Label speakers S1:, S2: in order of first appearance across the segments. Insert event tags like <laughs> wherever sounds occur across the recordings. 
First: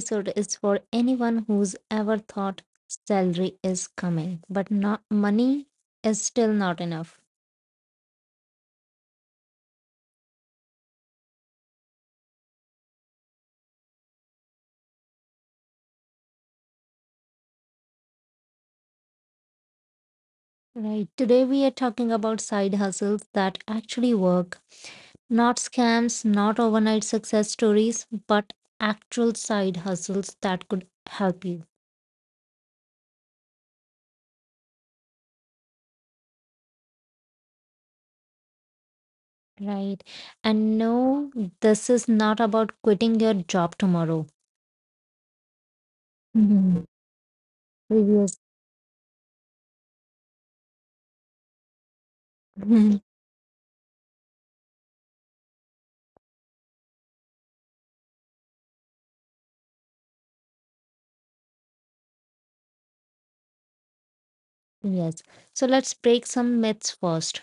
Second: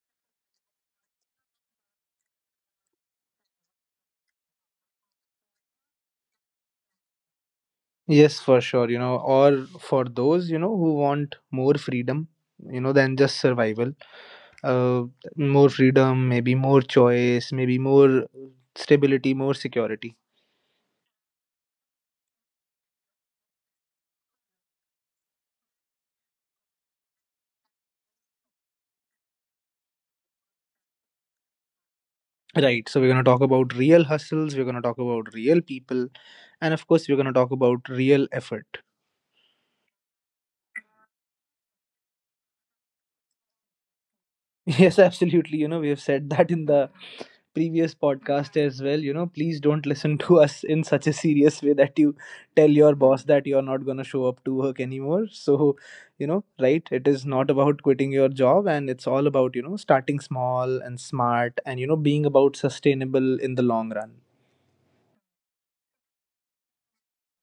S1: episode is for anyone who's ever thought salary is coming, but not money is still not enough.
S2: Yes, for sure. Or for those, who want more freedom, than just survival. Uh, More freedom, maybe more choice, maybe more stability, more security.
S1: Right. Today we are talking about side hustles that actually work. Not scams, not overnight success stories, but actual side hustles that could help you.
S2: Right. So we're gonna talk about real hustles, we're gonna talk about real people, and of course we're gonna talk about real effort. <laughs>
S1: Right. And no, this is not about quitting your job tomorrow.
S2: Yes, absolutely. You know, we have said that in
S1: Mhm.
S2: the previous
S1: Previous.
S2: podcast as well. You know, please don't listen to us in such a serious way that you tell your
S1: <laughs>
S2: boss that you're not going to show up to work anymore. So, you know, right, it is not about quitting your job, and it's all about, you know, starting small and smart, and you know, being about sustainable in the long run.
S1: Yes. So let's break some myths first.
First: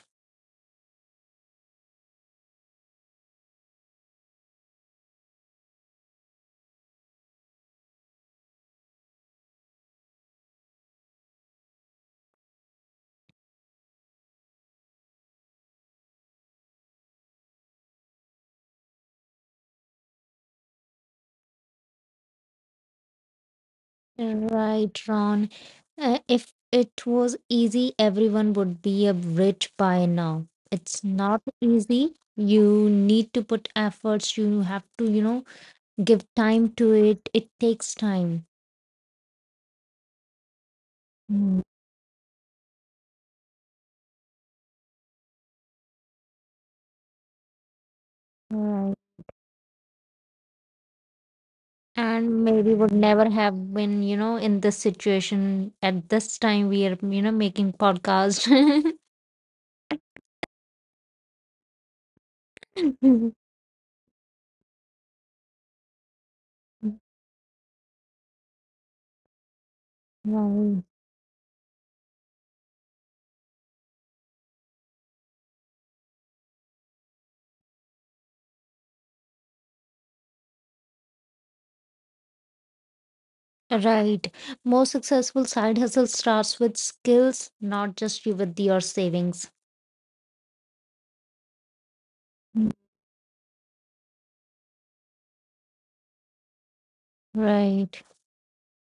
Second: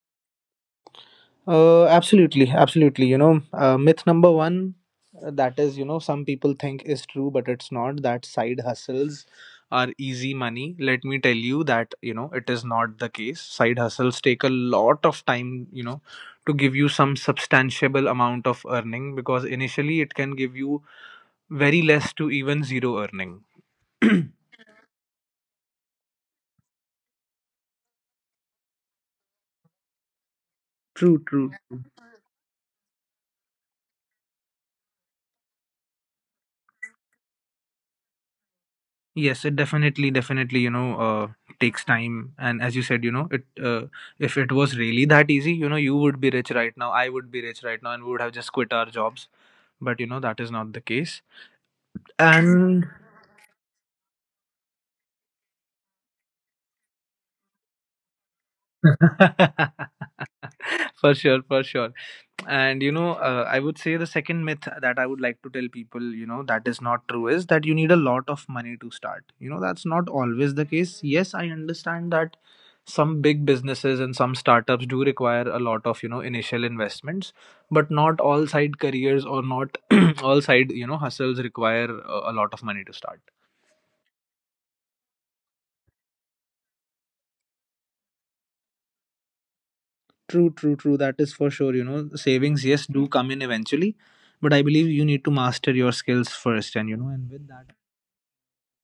S2: Absolutely. Myth number 1, that is, you know, some people think is true, but it's not, that side hustles are easy money. Let me tell you that, you know, it is not the case. Side hustles take a lot of time, you know, to give you some substantiable amount of earning, because initially it can give you very less to even zero earning. <clears throat>
S1: Right, Ron. If it was easy, everyone would be a rich by now. It's
S2: True,
S1: not
S2: true, true.
S1: easy. You need to put efforts. You have to, give time to it. It takes time.
S2: Yes, it definitely, definitely,
S1: Mm.
S2: takes time. And as you said, you know, it if it was really that easy, you know, you would be rich right now. I would be rich right now, and we would have just quit our
S1: Right.
S2: jobs. But you know that is not the case.
S1: And maybe
S2: And
S1: would never have been, in this situation at this time we are, making podcast.
S2: <laughs> for sure, for sure. And
S1: <laughs>
S2: I would say the second myth that I would like to tell people, you know, that is not true, is that you need a lot of money to start. You know, that's not always the
S1: Right.
S2: case. Yes, I understand that some big businesses and some startups do require a lot of, you know, initial investments, but not all side careers, or not <clears throat> all side, you know, hustles require a lot of money to start.
S1: Right. Most successful side hustle starts with skills, not just you with your savings.
S2: True, true, true. That is for sure. You know, savings,
S1: Mm.
S2: yes, do come in eventually, but I believe you need to master your skills first. And you know, and
S1: Right.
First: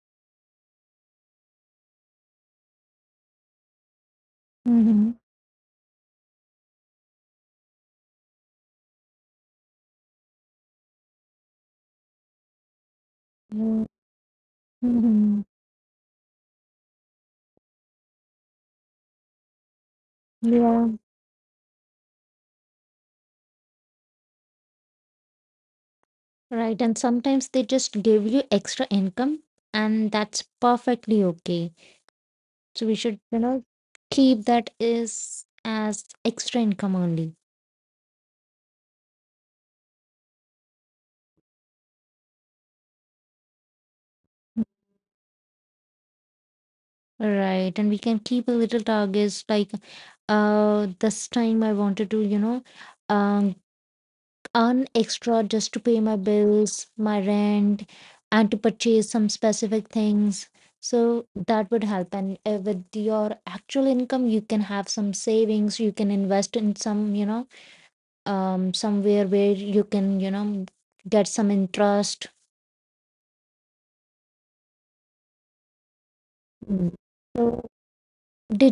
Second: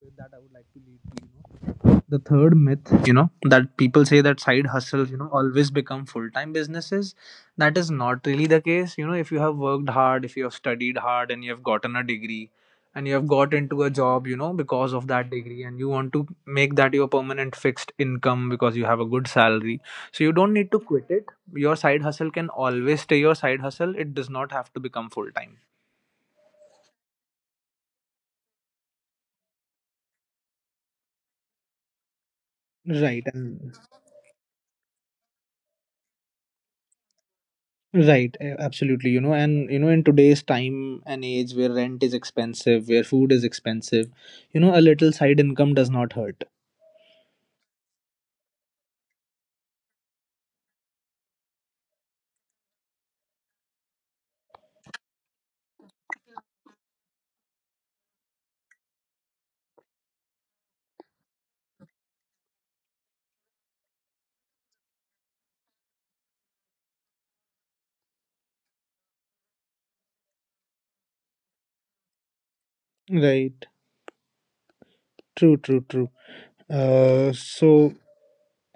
S2: with that, I would like to lead to, you know, the third myth, you know, that people say, that side
S1: Mm-hmm.
S2: hustles, you know, always become full-time businesses. That is not really the case. You know, if you have worked hard, if you have studied hard, and you have gotten a degree, and you have got into a job, you know, because of that
S1: Mm-hmm.
S2: degree, and you want to make that your permanent fixed income because you have a good salary, so you don't need to
S1: Yeah.
S2: quit it. Your side hustle can always stay your side hustle. It does not have to become full-time.
S1: Right. And sometimes they just give you extra income, and that's perfectly okay. So we should,
S2: Right, and
S1: keep that is as extra income only.
S2: right, absolutely. You know, and you know, in today's time and age where rent is expensive, where food is expensive, you know, a little side income does not hurt.
S1: Right. And we can keep a little targets like this time I wanted to, um earn extra just to pay my bills, my rent, and to purchase some specific things. So that would help. And with your actual income, you can have some savings. You can invest in some, somewhere where you can, get some interest.
S2: Right. True, true, true.
S1: Mm.
S2: Uh,
S1: So
S2: so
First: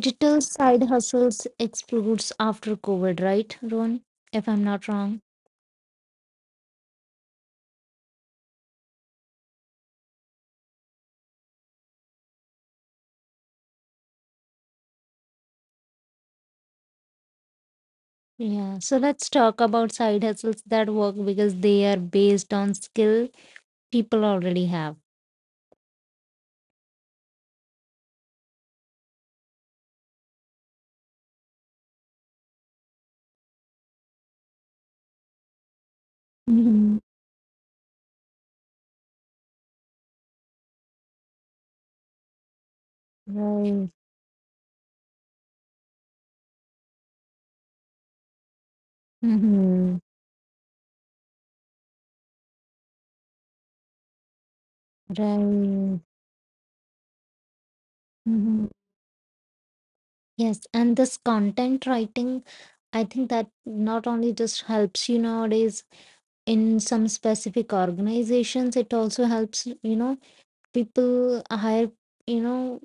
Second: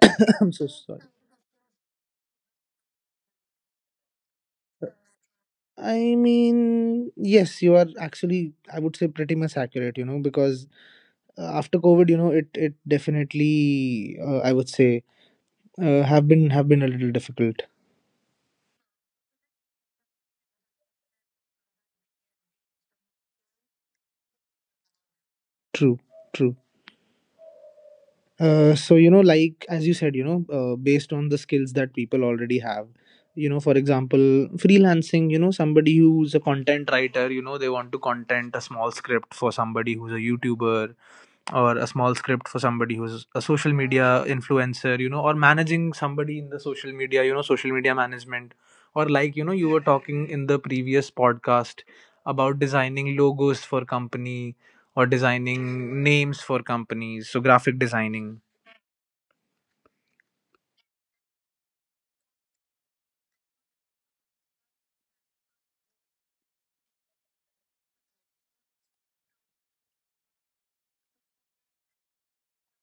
S2: <coughs> I'm so
S1: side
S2: sorry.
S1: hustles explodes after COVID, right, Ron? If I'm not wrong.
S2: I mean, yes, you are actually, I would say, pretty much accurate, you know, because after COVID, you know, it definitely, I would say, have been, have been a little difficult.
S1: Yeah, so let's talk about side hustles that work because they are based on skill people already have.
S2: True, true. So you know, like as you said, you know, based on the skills that people already have, you know, for example, freelancing. You know, somebody who's a content
S1: Hmm.
S2: writer, you know, they want to content a small script for somebody who's a youtuber, or a small script for somebody who's a social
S1: Right.
S2: media influencer, you know, or managing somebody in the social media, you know, social media management, or like, you know, you were
S1: Mm-hmm.
S2: talking in the previous podcast about designing logos for company or
S1: Right.
S2: designing names for companies, so graphic designing.
S1: Mm-hmm. Yes. And this content writing, I think that not only just helps you nowadays in some specific organizations, it also helps, people hire, you know,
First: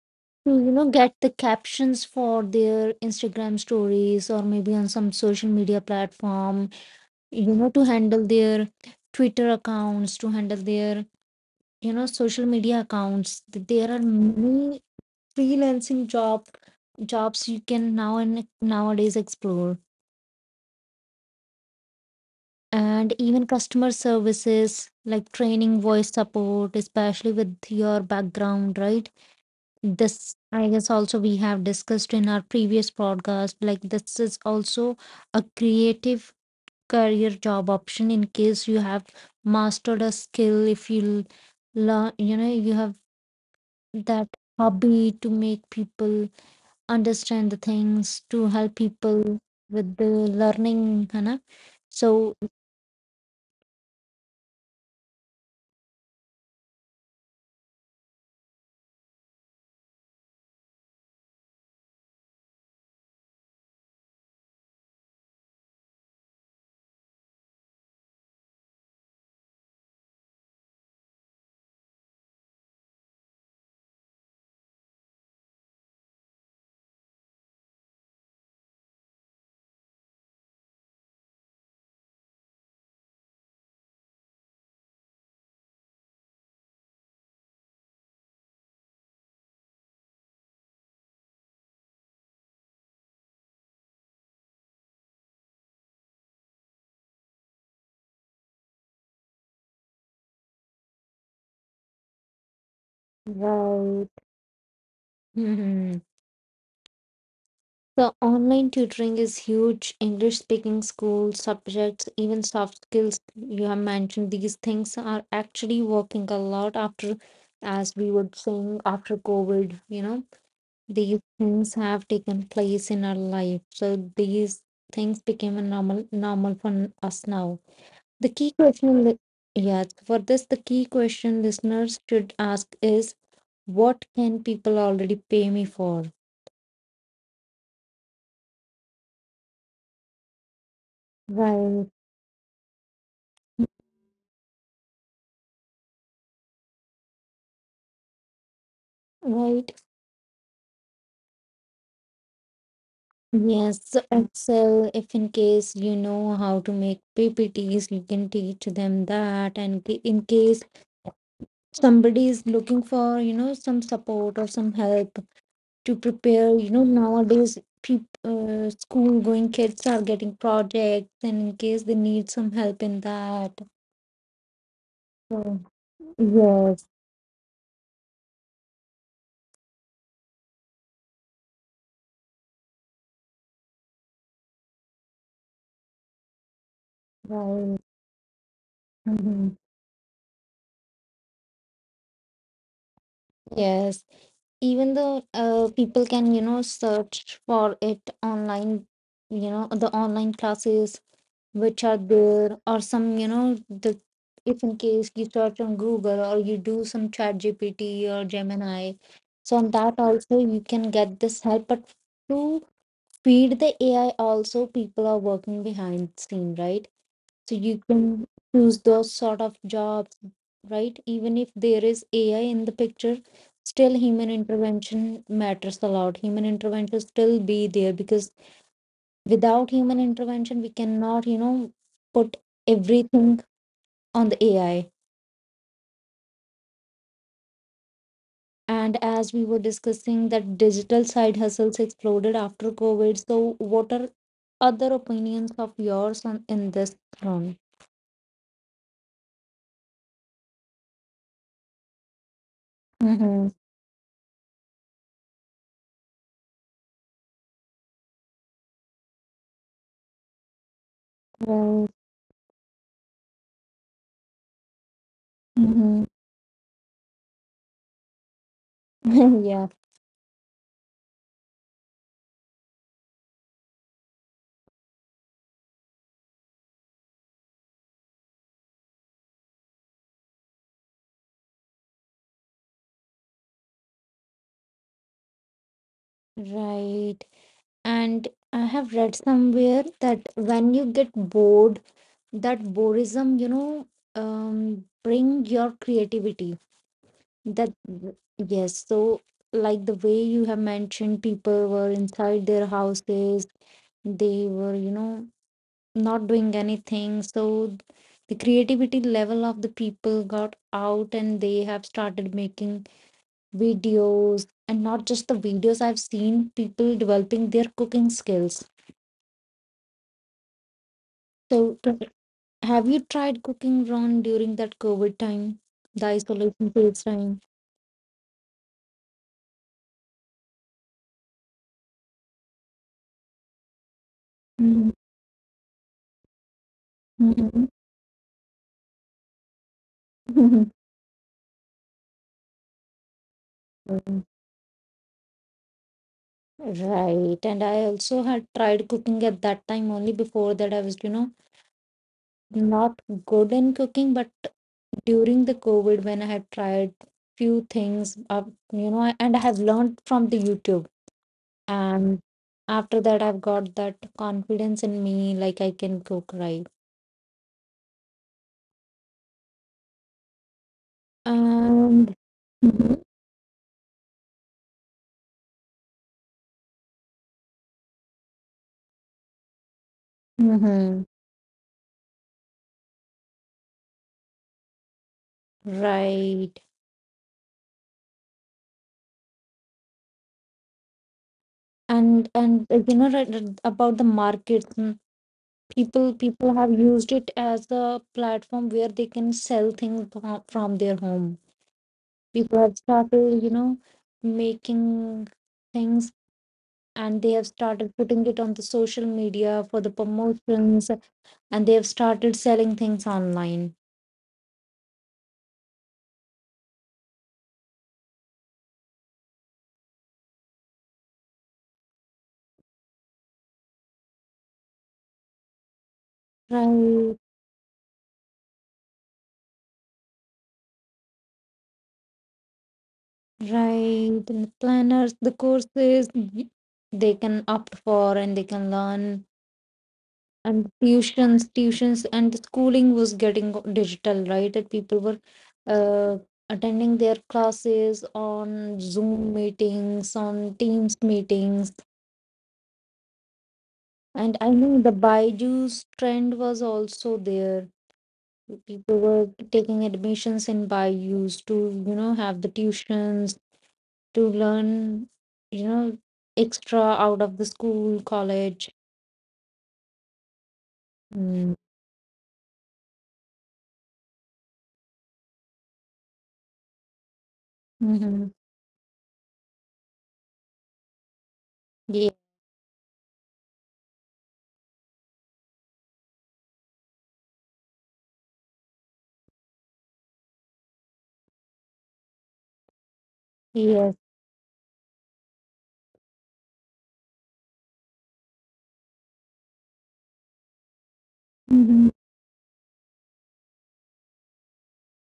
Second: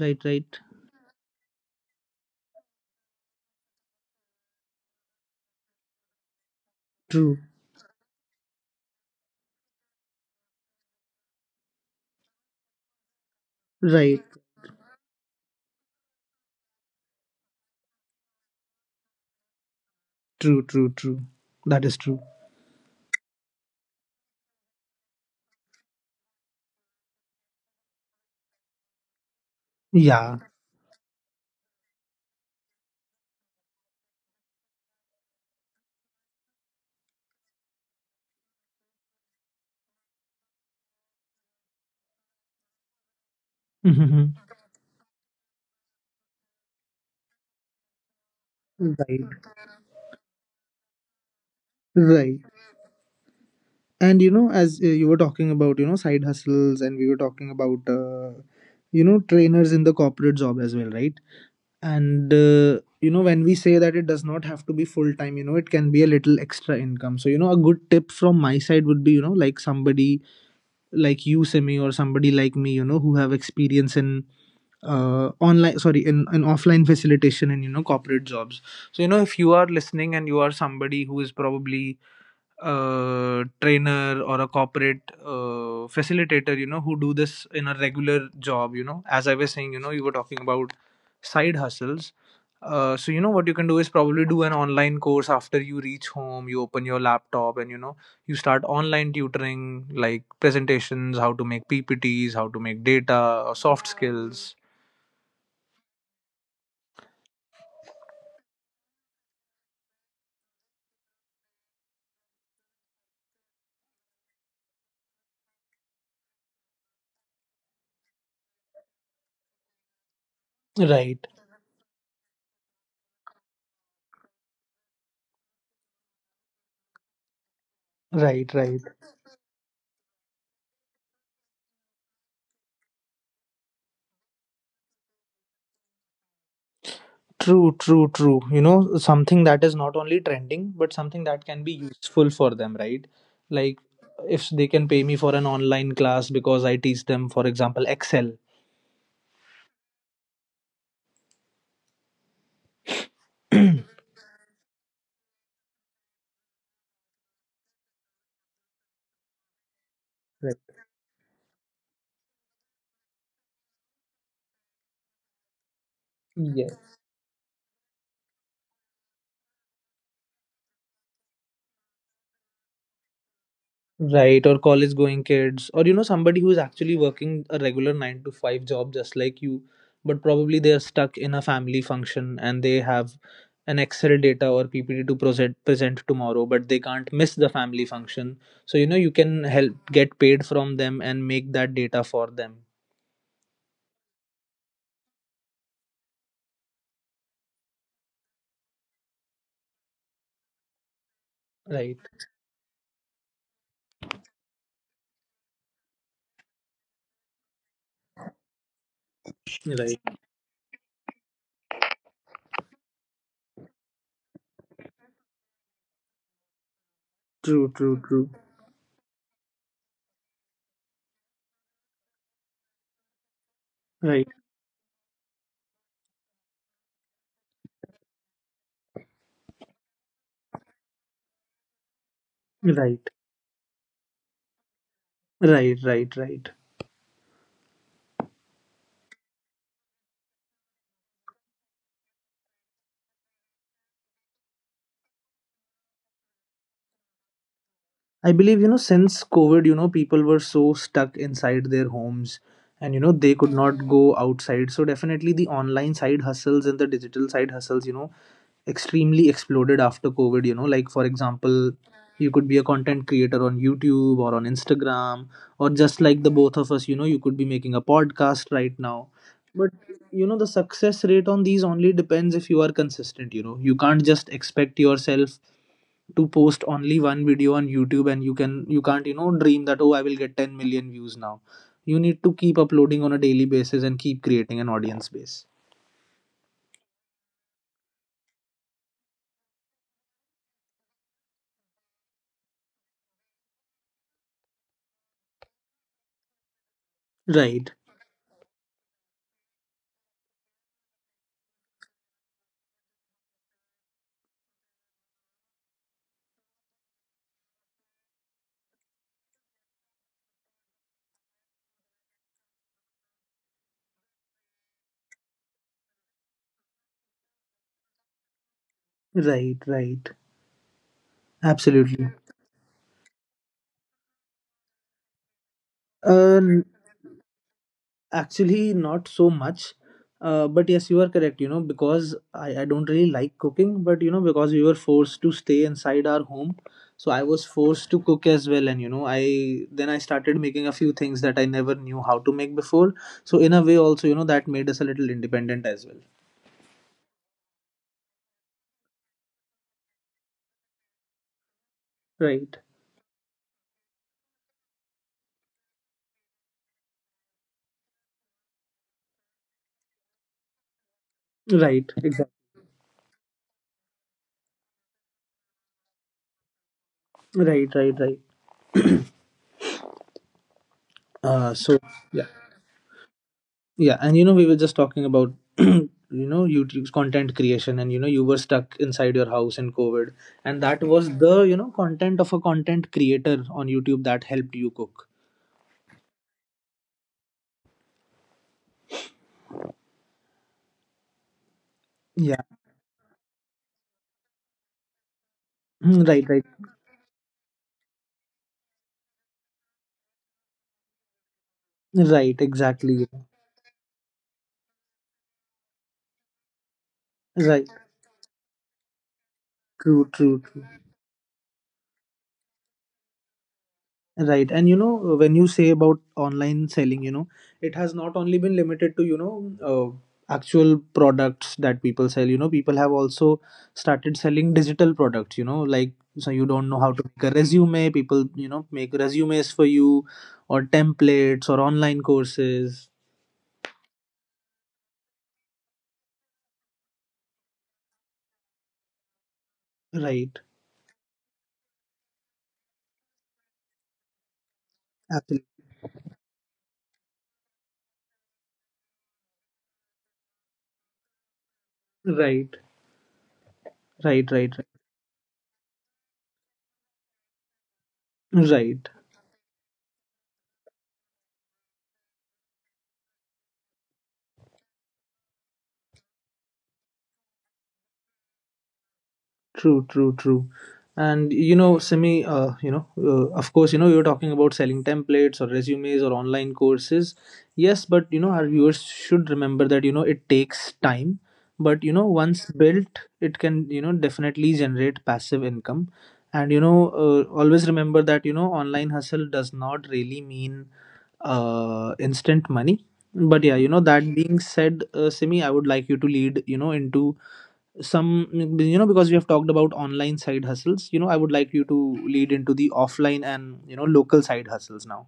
S2: Right,
S1: to,
S2: right.
S1: get the captions for their Instagram stories or maybe on some social media platform,
S2: True.
S1: to handle their Twitter accounts, to handle their social media accounts. There are
S2: Right.
S1: many freelancing job jobs you can now and nowadays explore.
S2: True, true, true. That is true.
S1: And even customer services like training, voice support, especially with your background, right? This,
S2: Yeah.
S1: I guess, also we have discussed in our previous podcast. Like, this is also a creative career job option in case you have mastered a skill, if you learn, you have that
S2: Mhm.
S1: hobby to make people understand the things, to help people
S2: Right.
S1: with the learning, Hannah. So,
S2: Right. And you know, as you were talking about, you know, side hustles, and we were talking about, you know, trainers in the corporate job as well, right? And, you know, when we say that it does not have to be full time, you know, it can be a little extra income. So, you know, a good tip from my side would be, you know, like somebody like you, Simi, or somebody like me, you know, who have experience in online sorry in an offline facilitation and, you know, corporate jobs. So you know, if you are listening, and you are somebody who is probably a trainer or a corporate facilitator, you know, who do this in a regular job. You know, as I was saying, you know, you were talking about side hustles, so you know what you can do is probably do an online course. After you reach home, you open your laptop, and you know, you start online tutoring, like presentations, how to make ppts, how to make data, or soft
S1: right. <laughs>
S2: skills.
S1: Mhm. The online tutoring is huge. English speaking schools, subjects, even soft skills you have mentioned, these things are actually working a lot after, as we would saying, after COVID, these
S2: Right,
S1: things have taken place in our life. So these things became a normal for us now. The key
S2: right, right.
S1: question, yeah, for this, the key question listeners should ask is what can people already pay me for?
S2: True, true, true. You know, something that is not only trending, but something that can be
S1: Right,
S2: useful for them, right? Like if they can pay me for an online class because I teach them, for example, Excel. <clears throat>
S1: right. Yes, so Excel, if in case you know how to make PPTs, you can teach them that. In case
S2: Right.
S1: somebody is looking for, some support or some help to prepare,
S2: Yes.
S1: nowadays peop school going kids are getting projects, and in case they need some help in that.
S2: Right, or college going kids, or you know, somebody who is
S1: Yes,
S2: actually working a regular nine to five job just like you, but probably they're stuck in a family function, and they have an Excel data or PPT to present tomorrow, but they can't miss the
S1: right.
S2: family function. So you know, you can
S1: Hmm.
S2: help get paid from them and make that data for them.
S1: Yes, even though people can, search for it online, the online classes which are
S2: Right.
S1: there, or some, you know, the if in case you search on Google or you do some Chat GPT or Gemini, so on that
S2: Right.
S1: also you can get this help. But to feed the AI, also people are working behind scene, right? So
S2: True,
S1: you
S2: true,
S1: can
S2: true.
S1: choose those sort of jobs, right? Even if there is ai in the picture, still
S2: Right.
S1: human intervention matters a lot. Human intervention still be there because without human intervention we cannot, put
S2: Right.
S1: everything on the ai.
S2: Right, right, right.
S1: And as we were discussing that digital side hustles exploded after covid, so what are other opinions of yours on in this front?
S2: I believe, you know, since COVID, you know, people were so stuck inside their homes, and, you know, they
S1: Mm-hmm.
S2: could not go outside. So definitely the online side hustles and the digital side hustles, you know, extremely exploded after COVID. You know, like for example,
S1: Well,
S2: you could be a content creator on YouTube or on Instagram, or just
S1: mm-hmm.
S2: like the both of us, you know, you could be making a podcast right now.
S1: <laughs> Yeah,
S2: But you know, the success rate on these only depends if you are consistent. You know, you can't just expect yourself to post only one video on YouTube, and you can, you can't, you know, dream that, oh, I will get 10 million views now. You need to keep uploading on a daily basis and keep creating an audience base.
S1: right. And I have read somewhere that when you get bored, that boredom, bring your creativity, that,
S2: Right,
S1: yes. So like the way you have mentioned, people were inside their houses, they were, not doing anything, so the creativity level of the people got out and they have started making videos. And not just the videos, I've seen people developing their cooking skills.
S2: right, right,
S1: So
S2: absolutely.
S1: have you tried cooking Ron during that COVID time, the
S2: Uh, n-
S1: isolation phase time?
S2: actually, not so much. But yes, you are correct, you know, because I don't really like cooking, but you know, because we were
S1: Mhm,
S2: forced to stay inside our home, so I was
S1: mhm,
S2: forced to cook as well. And you know, I then I started making
S1: mhm.
S2: a few things that I never knew how to make before. So, in a way, also, you
S1: Mm.
S2: know, that made us a little independent as well.
S1: Right, and I also had tried cooking at that time only. Before that I was,
S2: Right,
S1: not good in cooking, but during the COVID when I had tried few things, and I have learned from the YouTube.
S2: right,
S1: And
S2: exactly.
S1: after that, I've got that confidence in me, like I can cook right.
S2: Right, right, right. So.
S1: And mhm,
S2: Yeah, and you know, we were just talking about, <clears throat> you know, YouTube's content creation, and you know, you were stuck inside your house in COVID, and that
S1: mhm.
S2: was the, you know, content of a content creator on YouTube that helped you cook.
S1: Right.
S2: Yeah.
S1: And You know, right, about the market, mm,
S2: Mm,
S1: people
S2: right, right,
S1: people have used it as a platform where they can sell things from their home.
S2: right,
S1: People have
S2: exactly.
S1: started, making things, and they have
S2: Right,
S1: started putting it on the social media for the
S2: true, true, true.
S1: promotions. And they have started selling things online,
S2: Right. And you know, when you say about online selling, you know, it has not only been limited to, you know, actual products that people sell. You know, people have also started selling digital products, you know, like, so you don't know how to
S1: right,
S2: make a resume, people, you know, make resumes for you, or templates or online courses.
S1: right. And the planners, the courses, they can opt for and they can learn.
S2: Right.
S1: And tuitions, and the schooling was getting digital, right? That people were
S2: Absolutely.
S1: uh, attending their classes on zoom meetings, on teams meetings.
S2: Right. Right.
S1: And I
S2: Right. Right.
S1: know the byju's trend was also there,
S2: Right.
S1: people were taking admissions in byju's to, have the tuitions to learn, you know extra out of the school college.
S2: True, true, true. And
S1: Mm-hmm.
S2: you know, Simi, of course, you know, you're talking about selling templates or resumes or online courses. Yes, but you know, our viewers should remember that, you know, it takes time. But you
S1: Yeah,
S2: know, once built, it can, you know, definitely generate passive income. And you know, always remember that, you know, online hustle does not really mean instant money. But yeah, you know,
S1: yes.
S2: that being said, Simi, I would like you to lead, you know, into some. You know, because we have talked about online side hustles, you know, I would like you to
S1: Mm-hmm.
S2: lead into the offline and, you know, local side hustles now.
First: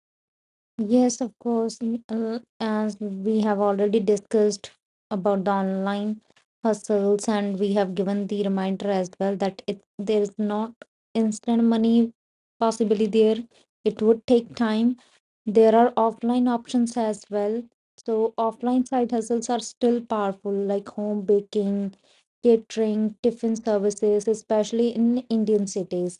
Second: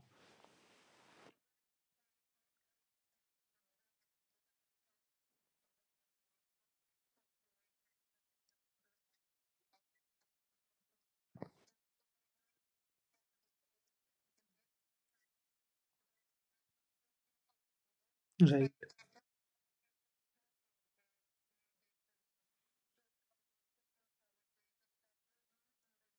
S1: Yes, of course. As we have already discussed about the online hustles, and we have given the reminder as well that it there is not instant money possibly there. It would take time. There are offline options as well. So
S2: Right,
S1: offline side hustles are still powerful, like home baking, catering, tiffin services, especially in Indian cities.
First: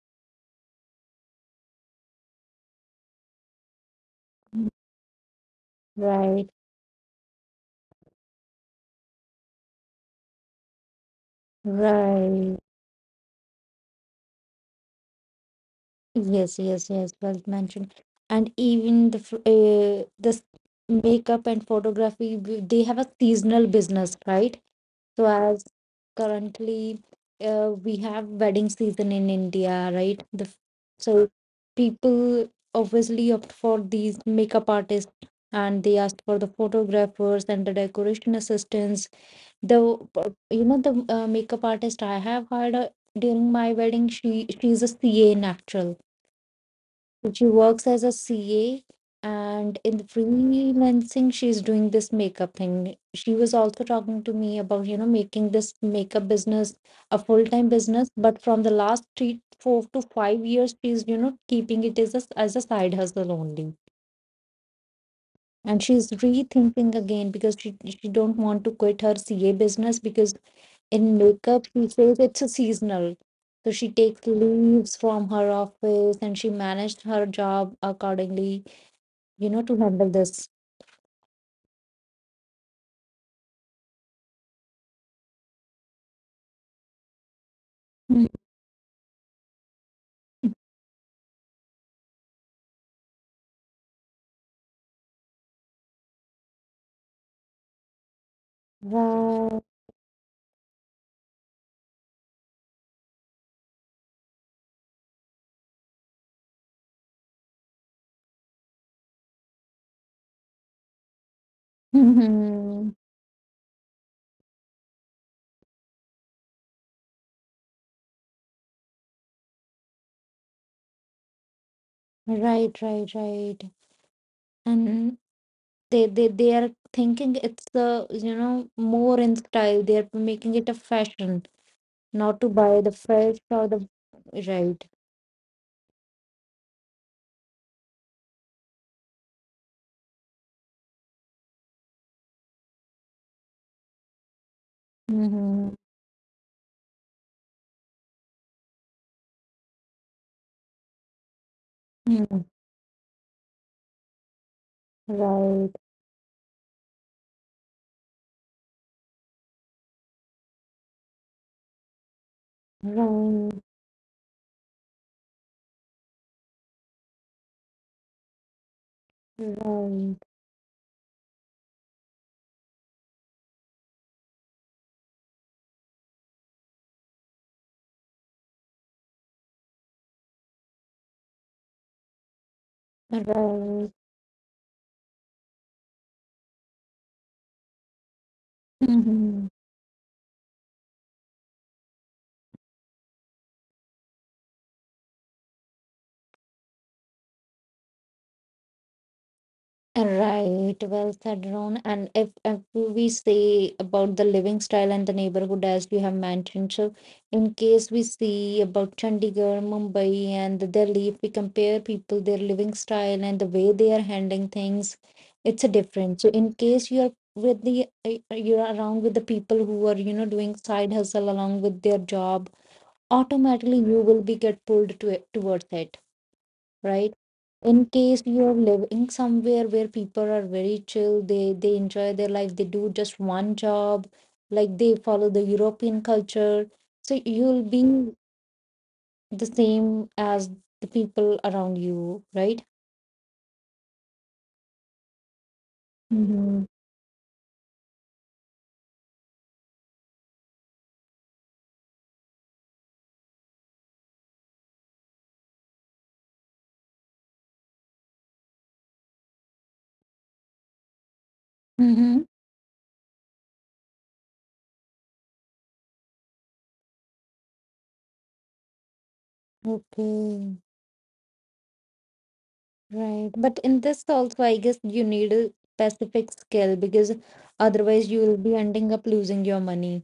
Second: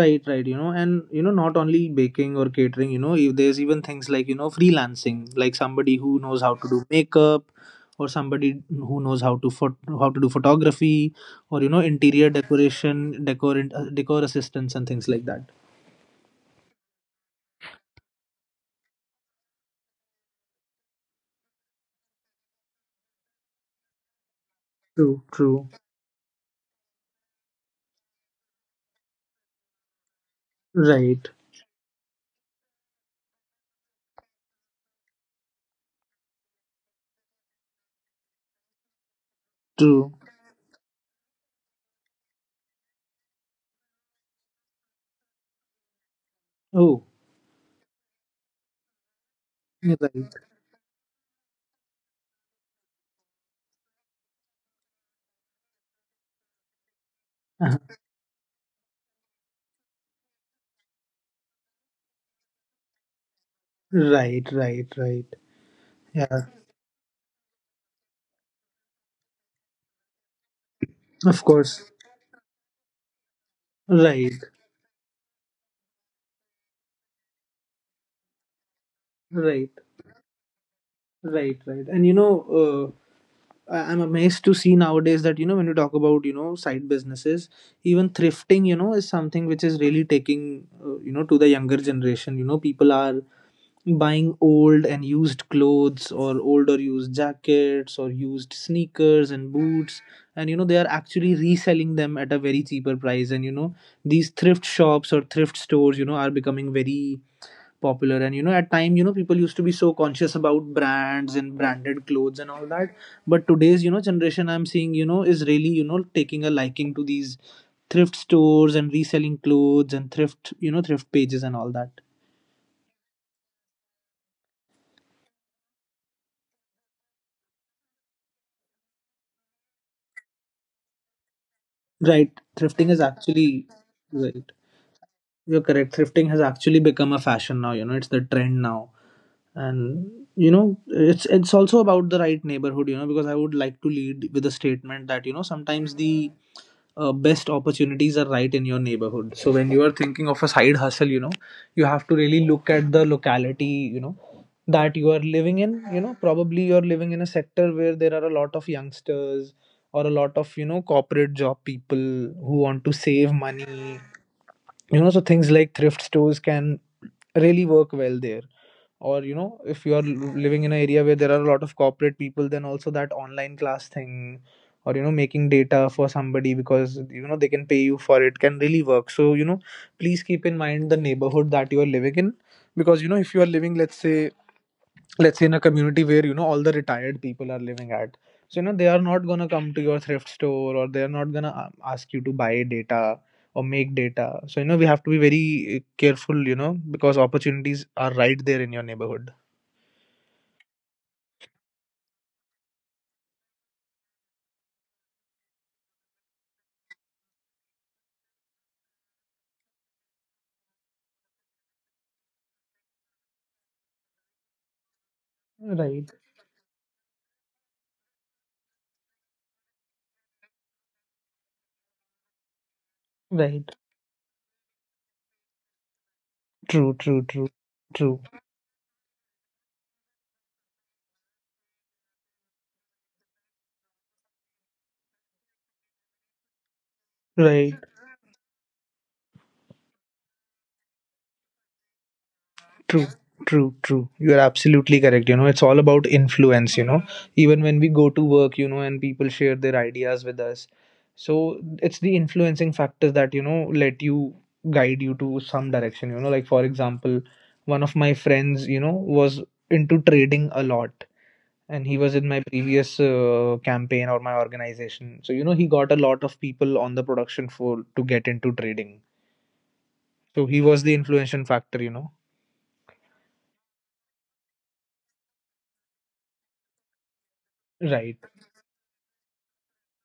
S2: right, right. You know, and you know, not only baking or catering, you know, if there's even things like, you know, freelancing, like somebody who knows
S1: Right,
S2: how to do makeup, or somebody who knows how to how to do photography, or you know, interior
S1: right.
S2: decoration decor, decor assistance, and things like that.
S1: Yes, yes, yes, well mentioned. And even this makeup and photography, they have a seasonal business, right?
S2: True,
S1: So as
S2: true.
S1: currently, we have wedding season in India, right? So
S2: Right.
S1: people obviously opt for these makeup artists, and they ask for the photographers and the decoration assistants. The
S2: True.
S1: you know the makeup artist I have hired during my wedding, she's a CA in actual.
S2: Oh,
S1: She works as a C A, and in the
S2: right.
S1: freelancing she's doing this makeup thing. She was also talking to me about, making this makeup business a
S2: <laughs>
S1: full-time
S2: Uh-huh.
S1: business, but from the last three, 4 to 5 years, she's, keeping it as as a side hustle only.
S2: Right, right, right.
S1: And she's
S2: Yeah,
S1: rethinking again because she don't want to quit her CA business because in
S2: of
S1: makeup she
S2: course.
S1: says it's a seasonal. So she takes
S2: Right,
S1: leaves from her office and she managed her job accordingly,
S2: right,
S1: to handle this.
S2: right, right. And uh, I'm amazed to see nowadays that, when you talk about, side businesses, even
S1: Mm.
S2: thrifting, is something which is really taking, to the younger generation. People are buying old and used clothes or old or used jackets or used sneakers and
S1: Wow.
S2: boots. And, they are actually reselling them at a very cheaper price. And, these thrift shops or thrift stores, are becoming very popular. And at time, people used to be so conscious about brands and branded clothes and all
S1: Mhm.
S2: that, but today's generation, I'm seeing, is really, taking a liking to these thrift stores and reselling clothes and thrift you know thrift pages and all that.
S1: Right, right, right. And they they are thinking it's the, more in style. They are making it a fashion,
S2: Right,
S1: not to buy
S2: thrifting
S1: the
S2: is
S1: fresh
S2: actually
S1: or the
S2: right.
S1: right.
S2: You're correct, thrifting has actually become a fashion now. It's the trend now, and you know it's also about the right neighborhood, because I would like to lead with a statement that,
S1: Mm-hmm.
S2: sometimes the best opportunities are right in your neighborhood. So when you are thinking of a side hustle, you have to really look at the locality, that you are living in.
S1: Right,
S2: Probably you're living in a sector where there are a lot of youngsters, or a lot of corporate job people who want to save
S1: right,
S2: money. So things like thrift stores can really work well there. Or if you are
S1: right,
S2: living in an area where there are a lot of corporate people, then also that online class thing, or making data for somebody, because they can pay you for it, can really work. So please keep in mind the neighborhood that you are living in. Because if you are living, let's
S1: right.
S2: say, in a community where, all the retired people are living at, so they are not going to
S1: Mm-hmm.
S2: come to your thrift store, or they are not going to ask you to buy data or make data. So we have to be very careful, because opportunities are right there in your neighborhood.
S1: Right, well said, Ron. And if we say about the living style and the neighborhood, as you have mentioned, so in case we see about Chandigarh, Mumbai, and the Delhi, if we compare people, their living style and the way they are handling things, it's a
S2: Right,
S1: different. So in case you're with the you're around with the people who are, doing side hustle along with their job,
S2: right.
S1: automatically you will be get pulled to it towards it,
S2: True,
S1: right?
S2: true, true,
S1: In
S2: true.
S1: case you're living somewhere where people are very chill, they enjoy their life, they do just one job, like they follow the european culture, so you'll
S2: Right,
S1: be the same as the people around you, right?
S2: true, true, true. You are absolutely correct. It's all about
S1: Mm-hmm.
S2: influence. Even when we go to work, and people share their ideas with us. So it's the influencing factors that, let you guide you to some direction. Like, for example, one of my friends, was into trading a lot, and he was
S1: Mm-hmm.
S2: in my previous campaign or my organization. So, he got a lot of people on the production floor to get into trading. So
S1: Okay.
S2: he was the influential factor.
S1: Right, but in this also I guess you need a specific skill because otherwise
S2: Right.
S1: you'll be ending up losing your money.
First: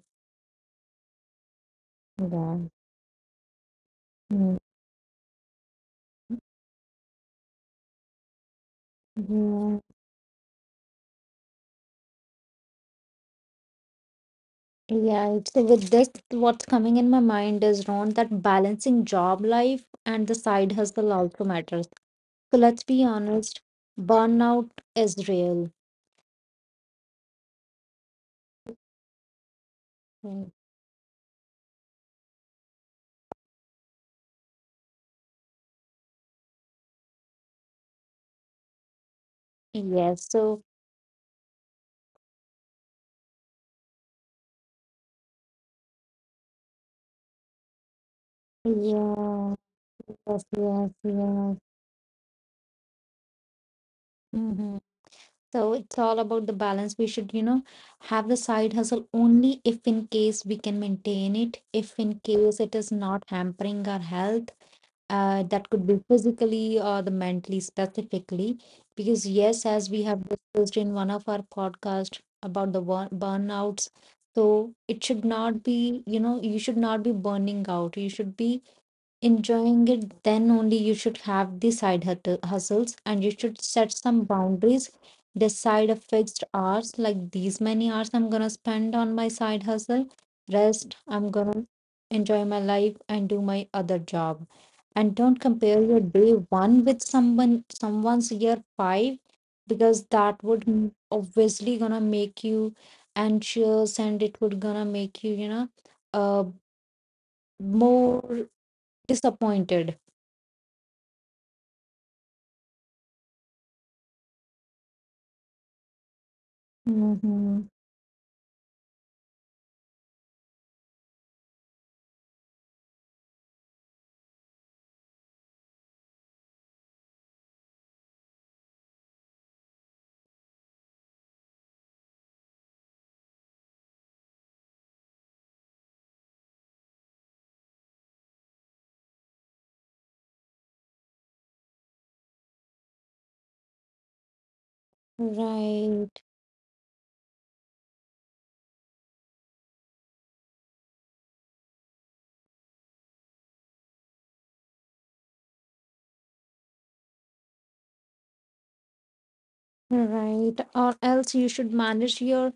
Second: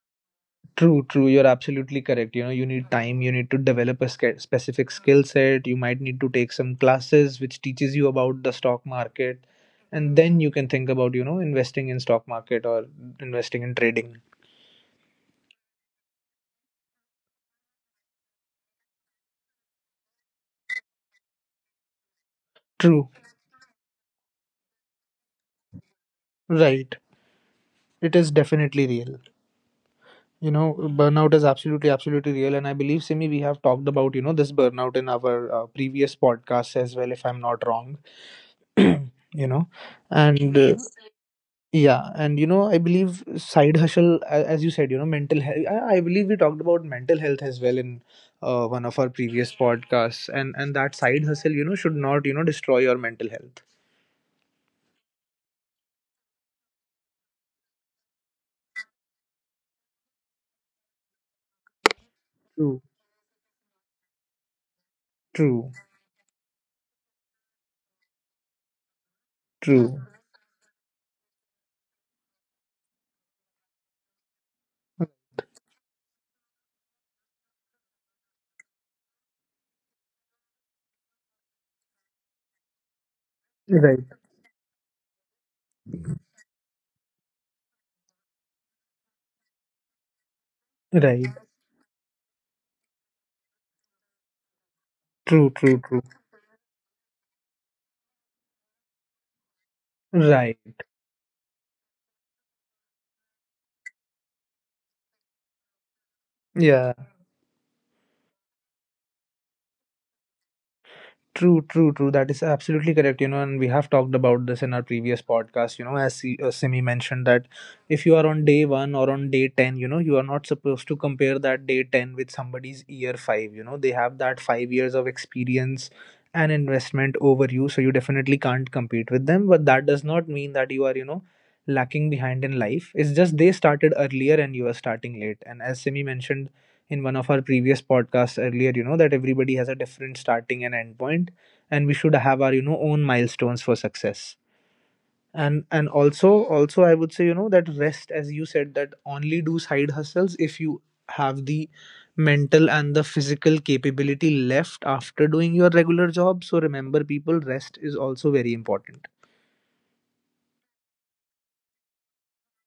S2: True, true. You're absolutely correct.
S1: Yeah.
S2: You need time, you need to develop a
S1: Mm.
S2: specific skill set, you might need to take some classes which teaches you about the stock market,
S1: Yeah.
S2: and then you can think about, investing in stock market or investing in trading.
S1: Yeah, so with this, what's coming in my mind is Ron that balancing job life and the side hustle also matters. So let's be
S2: True.
S1: honest, burnout is real.
S2: Right. It is definitely real.
S1: Mm.
S2: Burnout is absolutely, absolutely real. And I believe, Simi, we have talked about, this burnout in our previous podcasts as well, if I'm not wrong. <clears throat> you know,
S1: Yes,
S2: and
S1: so
S2: Yeah, and I believe side hustle, as you said, mental health. I believe we talked about mental health as well in one of our previous
S1: yes,
S2: podcasts,
S1: yes,
S2: and
S1: yes,
S2: that side hustle,
S1: yes.
S2: should not, destroy your mental health.
S1: Hmm. So it's all about the balance. We should, you know, have the side hustle only if in case we can maintain it, if in case it
S2: True,
S1: is not hampering our health.
S2: true,
S1: That could be physically or the mentally specifically, because yes, as
S2: true.
S1: we have discussed in one of our podcast about the burnouts. So it should not be, you know, you should not be burning out, you should be enjoying it, then only you should have the hustles and you should set
S2: Right,
S1: some boundaries, decide a fixed hours like these many hours I'm gonna spend on my side hustle, rest,
S2: right.
S1: I'm gonna enjoy my life and do my other job. And don't
S2: True, true,
S1: compare
S2: true.
S1: your day one with someone's year five, because that
S2: Right.
S1: would obviously gonna make you anxious and it would gonna make you, you know, uh,
S2: Yeah.
S1: more disappointed.
S2: True, true, true. That is absolutely correct. And we have talked about this in our previous podcast. As Simi mentioned that
S1: Mm-hmm.
S2: if you are on day one or on day 10, you are not supposed to compare that day 10 with somebody's year 5. They have that 5 years of experience and investment over you, so you definitely can't compete with them. But that does not mean that you are, lacking behind in life. It's just they started earlier and you are starting late. And as Simi mentioned in one of our previous podcasts earlier, that everybody has a different starting and end point, and we should have our own milestones for success. And
S1: Right,
S2: also, I would say, that rest, as you said, that only do side hustles if you have the mental and the physical capability left after doing your regular job. So remember, people, rest is also very important.
S1: right. Or else you should manage your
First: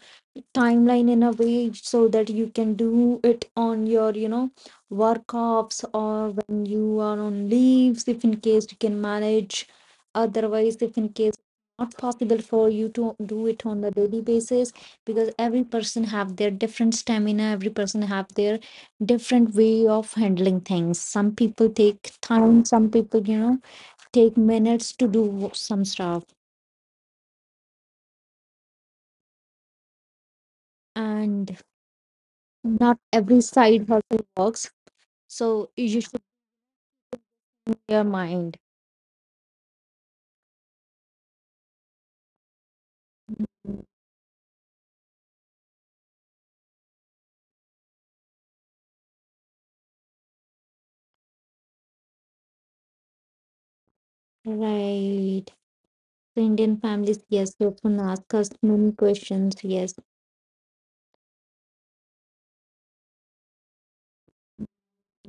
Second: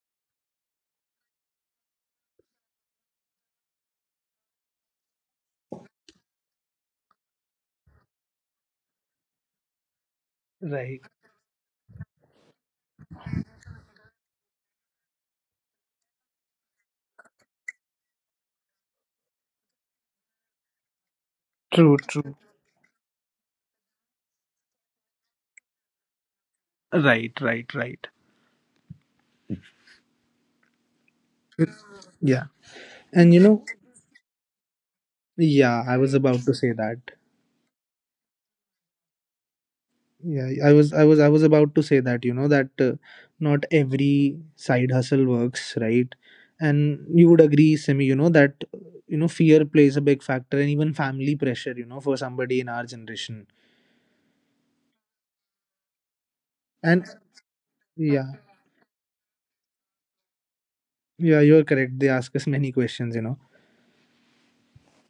S1: timeline in a way so that you can do it on your, you know, work offs or when you are on leaves, if in case you can manage. Otherwise, if
S2: Right.
S1: in case not possible for you to do it on the daily basis, because every person have their different stamina, every person have their different way of handling things. Some people
S2: True,
S1: take
S2: true.
S1: time, some people, you know, take minutes to do some stuff,
S2: Right, right, right.
S1: and
S2: Yeah.
S1: not every
S2: And
S1: side hustle works. So
S2: yeah,
S1: you
S2: I was
S1: should
S2: about to say that.
S1: be your mind.
S2: Yeah, I was about to say that, that not every side hustle works, right? And you would agree, Simi, that, fear plays a big factor, and even family pressure, for somebody in our generation.
S1: Right. The Indian
S2: And
S1: families, yes, they often ask
S2: yeah,
S1: us many questions. Yes,
S2: yeah, you're correct. They ask us many questions.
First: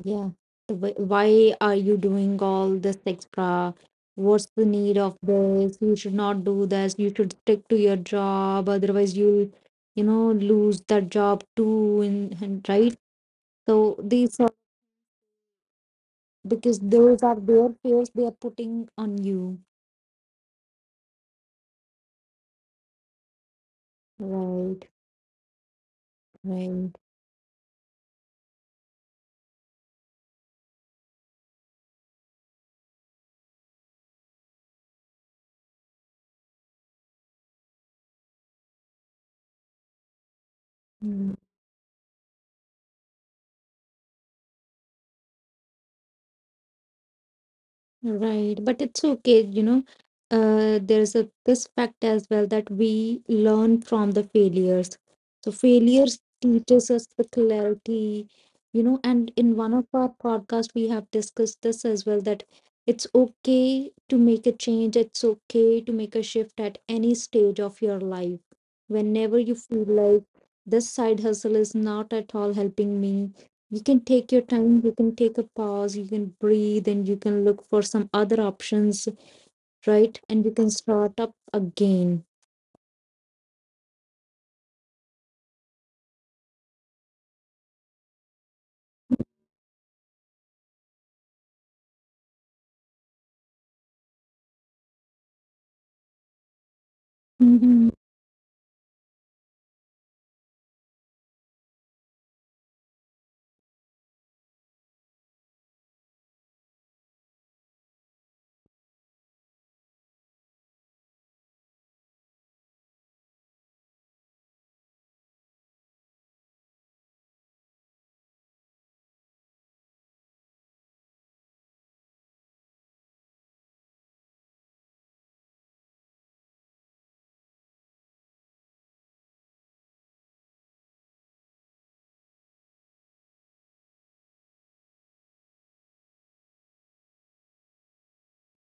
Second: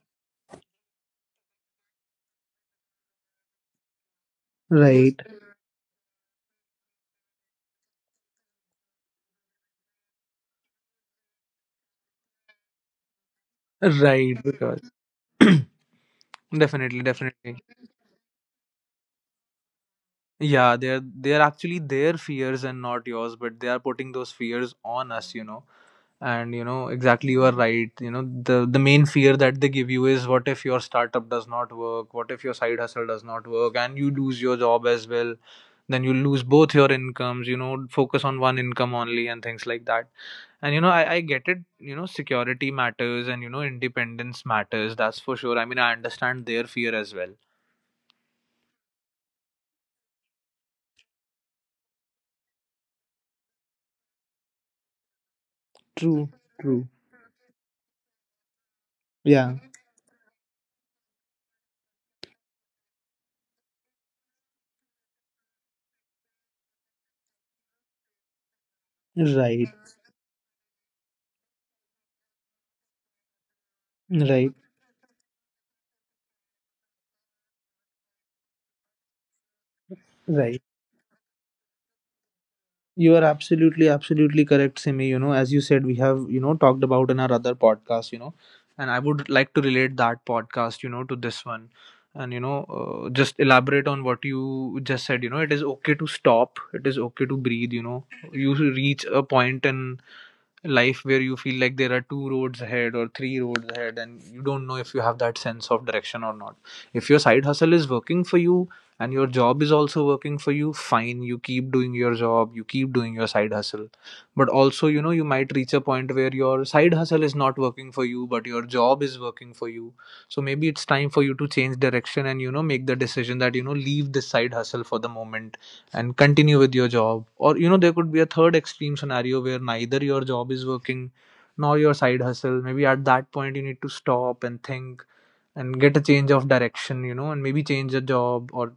S1: yeah. The Why are you doing all this extra? What's the need of
S2: Right,
S1: this? You should not do this. You should stick to your job. Otherwise, you'll, you know, lose that job too. And right. So these
S2: right, because, <clears throat>
S1: because
S2: definitely,
S1: those are
S2: definitely.
S1: their fears they are putting on you.
S2: Yeah, they're actually their fears and not yours, but they are putting those fears
S1: Right,
S2: on us. And
S1: right.
S2: exactly, you are right. The main fear that they give you is, what if your startup does not work, what if your side hustle does not work, and you lose your job as well? Then you lose both your incomes. Focus on one income only, and things like that. And I
S1: Hmm.
S2: get it. Security matters, and independence matters, that's for sure. I mean, I understand their fear as well.
S1: Right, but it's okay, you know. There's a this fact as well that we learn from the failures. So failures
S2: True, true.
S1: teaches us the clarity, you know, and
S2: Yeah,
S1: in one of our podcasts we have discussed this as well that it's okay to make a change, it's okay to make a shift at any stage of your life. Whenever you
S2: right,
S1: feel like this side hustle is not at all helping me, you can take your
S2: right,
S1: time, you can take a pause, you can breathe, and you can look for some other options, right? And you
S2: right.
S1: can start up again.
S2: You are absolutely, absolutely correct, Simi. As you said, we have, talked about in our other podcast, and I would like to relate that podcast, to this one. And, just elaborate on what you just said. It is okay to stop, it is okay to breathe.
S1: Mm-hmm.
S2: You reach a point in life where you feel like there are two roads ahead or three roads ahead, and you don't know if you have that sense of direction or not. If your side hustle is working for you and your job is also working for you, fine, you keep doing your job, you keep doing your side hustle. But also, you might reach a point where your side hustle is not working for you but your job is working for you. So maybe it's time for you to change direction, and make the decision that, leave this side hustle for the moment and continue with your job. Or there could be a third extreme scenario where neither your job is working nor your side hustle. Maybe at that point you need to stop and think and get a change of direction, and maybe change a job, or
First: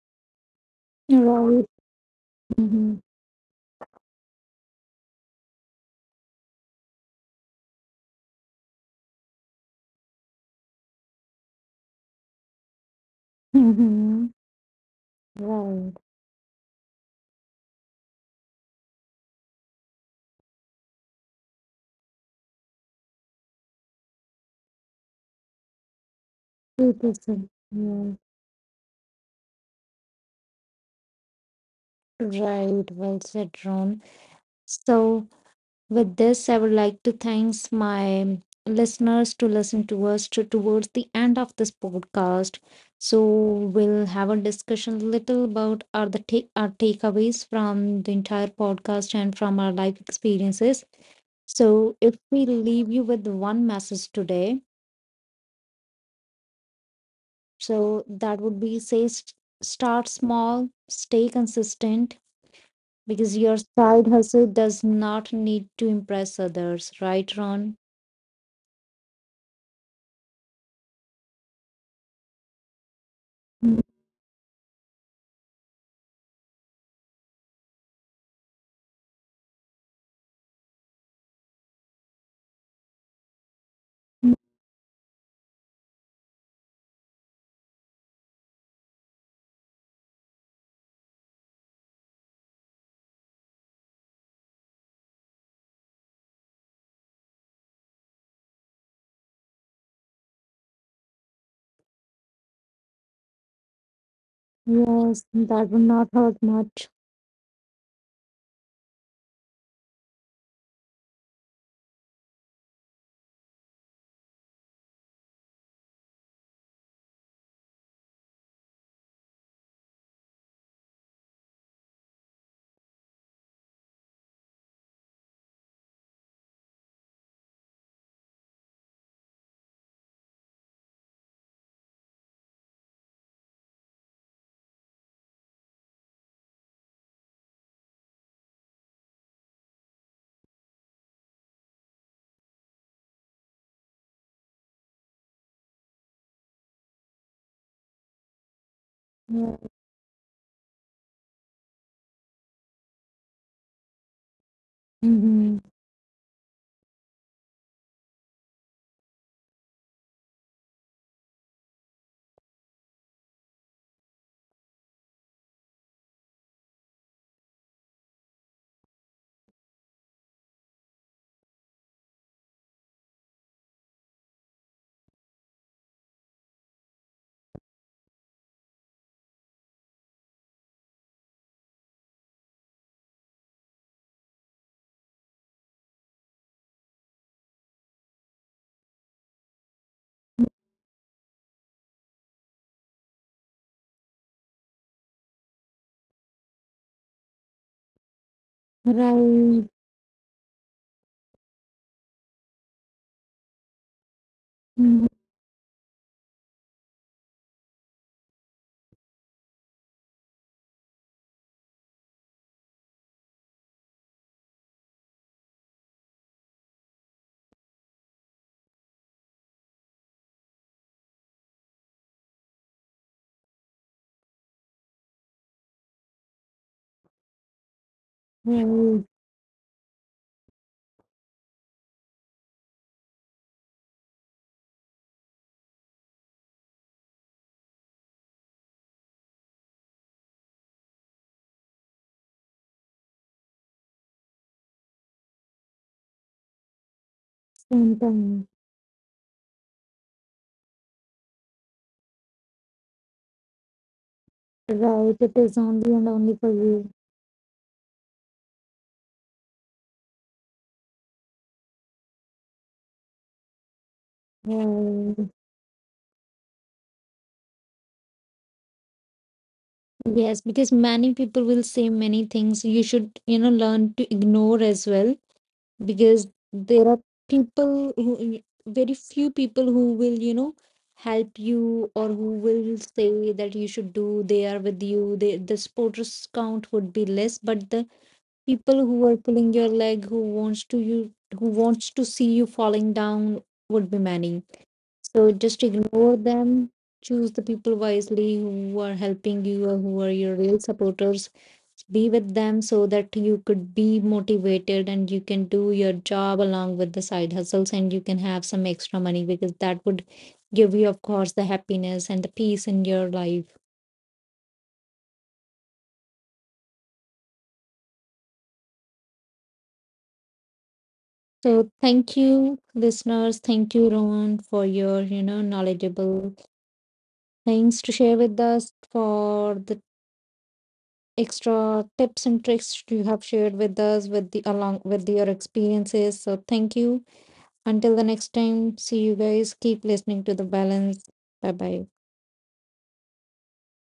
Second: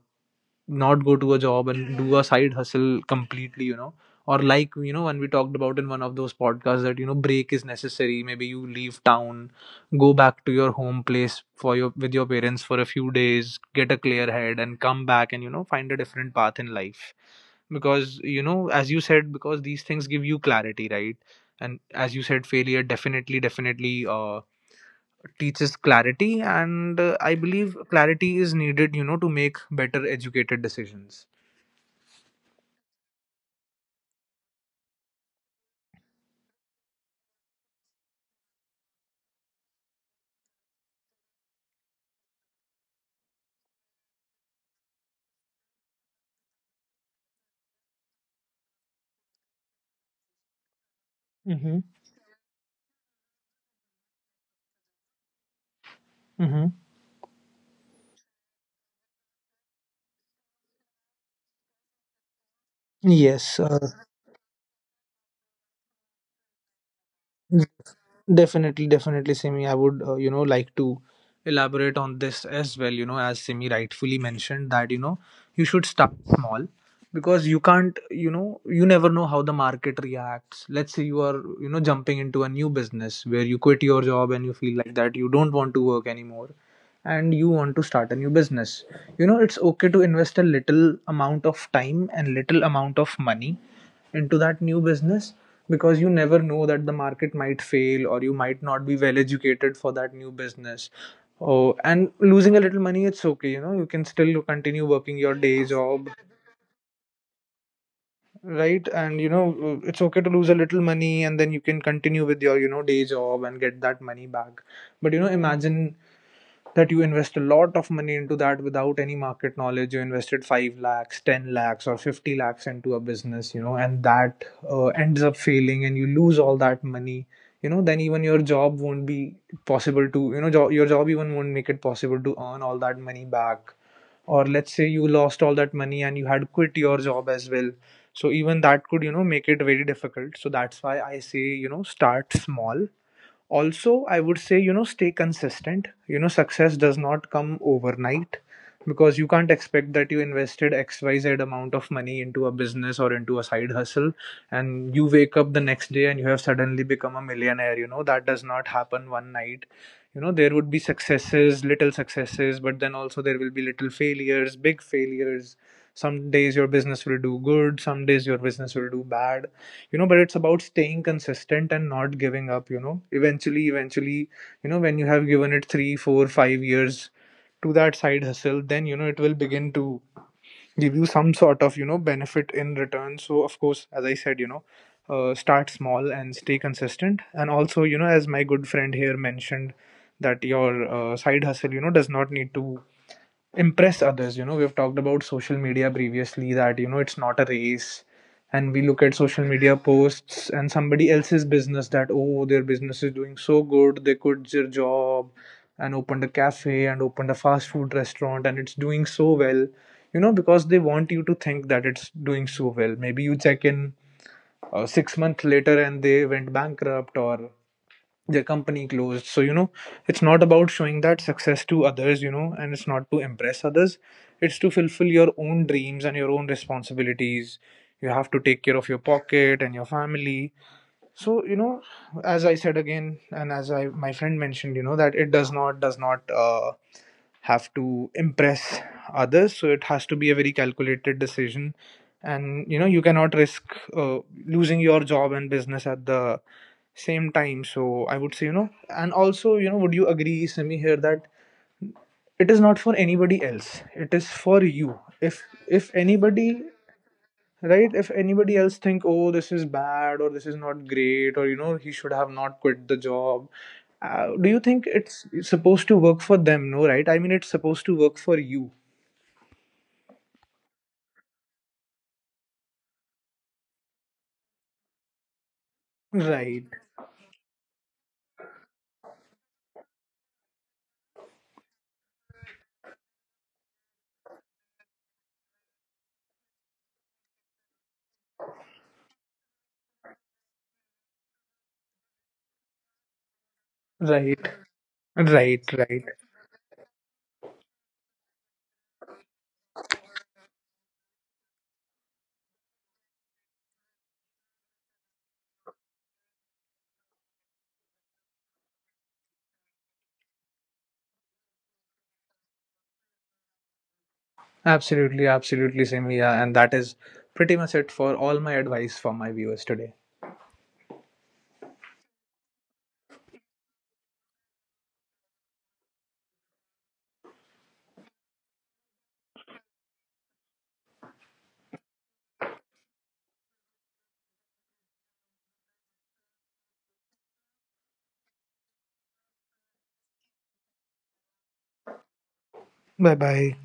S2: not go to a
S1: Right.
S2: job and do a side
S1: Mm-hmm.
S2: hustle completely. Or like, when we talked about in one of those podcasts that, break is necessary, maybe you leave town, go back to your home place for your with your parents for a few days, get a
S1: Mm-hmm.
S2: clear head and come back, and find
S1: Right.
S2: a different path in life. Because as you said, because these things give you clarity, right? And as you said, failure definitely, definitely, teaches clarity,
S1: Two
S2: and I
S1: percent.
S2: believe
S1: Yeah.
S2: clarity is needed, to make better educated decisions.
S1: Right. Well said, Ron. So, with this, I would like to thanks my listeners to listen to us to, towards the end of this podcast. So we'll have a discussion little about our the take our takeaways from the entire podcast and from our life experiences.
S2: Mm-hmm.
S1: So if we leave you with one message today,
S2: Mm-hmm.
S1: so that would be say start small, stay consistent, because your
S2: Yes.
S1: side hustle does not need to impress others, right, Ron?
S2: Definitely, definitely, Simi. I would, like to elaborate on this as well. As Simi
S1: Mm.
S2: rightfully mentioned, that, you should start small, because you can't, you never know how the market reacts. Let's say you are, jumping into a new business where you quit your job and you feel like that you don't want to work anymore, and you want to start a new business. You know, it's okay to invest a little amount of time and little amount of money into that new business because you never know that the market might fail or you might not be well educated for that new business. Oh, and losing a little money, it's okay. You know, you can still continue
S1: Yes,
S2: working your
S1: that
S2: day
S1: would not
S2: job.
S1: hurt much.
S2: Right, and you know, it's okay to lose a little money and then you can continue with your, you know, day job and get that money back. But you know, imagine that you invest a lot of money into that without any market knowledge. You invested 5 lakhs, 10 lakhs or 50 lakhs into a business, you know, and that ends up failing and you lose all that money. You know, then even your job won't be possible to, you know, your job even won't make it possible to earn all that money back. Or let's say you lost all that money and you had quit your job as well, so even that could, you know, make it very difficult. So that's why I say, you know, start small. Also, I would say, you know, stay consistent. You know, success does not come overnight, because you
S1: Yeah.
S2: can't expect that you invested XYZ amount of money into a business or into a side hustle and you wake
S1: Mm-hmm.
S2: up the next day and you have suddenly become a millionaire. You know, that does not happen one night. You know, there would be successes, little successes, but then also there will be little failures, big failures. Some days your business will do good, some days your business will do bad. You know, but it's about staying consistent and not giving up. You know, eventually, you know, when you have given it 3 4 5 years to that side hustle, then you know it will begin to give you some sort of, you know, benefit in return. So of course, as I said, you know, start small and stay consistent. And also, you know, as my good friend here mentioned, that your side hustle, you know, does not need to impress others. You know, we've talked about social media previously, that you know, it's not a race, and we look at social
S1: Right.
S2: media posts and somebody else's business, that oh, their business is doing so good, they quit their
S1: Mhm.
S2: job and opened a cafe and opened a fast food restaurant and it's doing so well. You know, because they want you to think that it's doing so well. Maybe you check in 6 months later and they went bankrupt or their company closed. So you know, it's not about showing that success to others, you know, and it's not to impress others. It's to fulfill your own dreams and your own responsibilities. You have to take care of
S1: Right.
S2: your pocket and your family. So you know, as I said again, and as I my friend mentioned, you know, that it does not have to impress others. So it has to be a very calculated decision. And you know, you cannot risk uh, losing your job and business at the same time.
S1: Same
S2: So I
S1: time.
S2: would say, you know, and also, you know, would you agree, Simi here, that it is not for anybody else, it is for you.
S1: Right. It
S2: if
S1: is only
S2: if
S1: and only for
S2: anybody
S1: you.
S2: right, if anybody else think, oh, this is bad or this is not great, or you know, he should have not quit the job, do you think
S1: Right.
S2: it's supposed to work for them? No, right? I mean, it's supposed to work for you.
S1: Yes, because many people will say many things. You should, you know, learn to ignore as well because
S2: Right,
S1: there are people who, very few people who will, you know, help you or who will say that you should do. They are with you. They, the supporters count would be less, but the people who are pulling your leg who wants to you who wants to see you falling down would be many,
S2: right,
S1: so just
S2: right,
S1: ignore
S2: right.
S1: them. Choose the people wisely who are helping you or who are your real supporters, be with them so that you could be motivated and you can do your job along with the side hustles and you can have some extra money because that would give you of course the happiness and the peace in your life.
S2: Absolutely, absolutely, Simia. And that is pretty much it for all my advice for my viewers today.
S1: So thank you, listeners. Thank you, Rohan, for your, you know, knowledgeable thanks to share with us for the extra tips and tricks you have shared with us with the along with your experiences. So thank you. Until the next time, see you guys. Keep listening to the balance. Bye bye.
S2: Bye bye.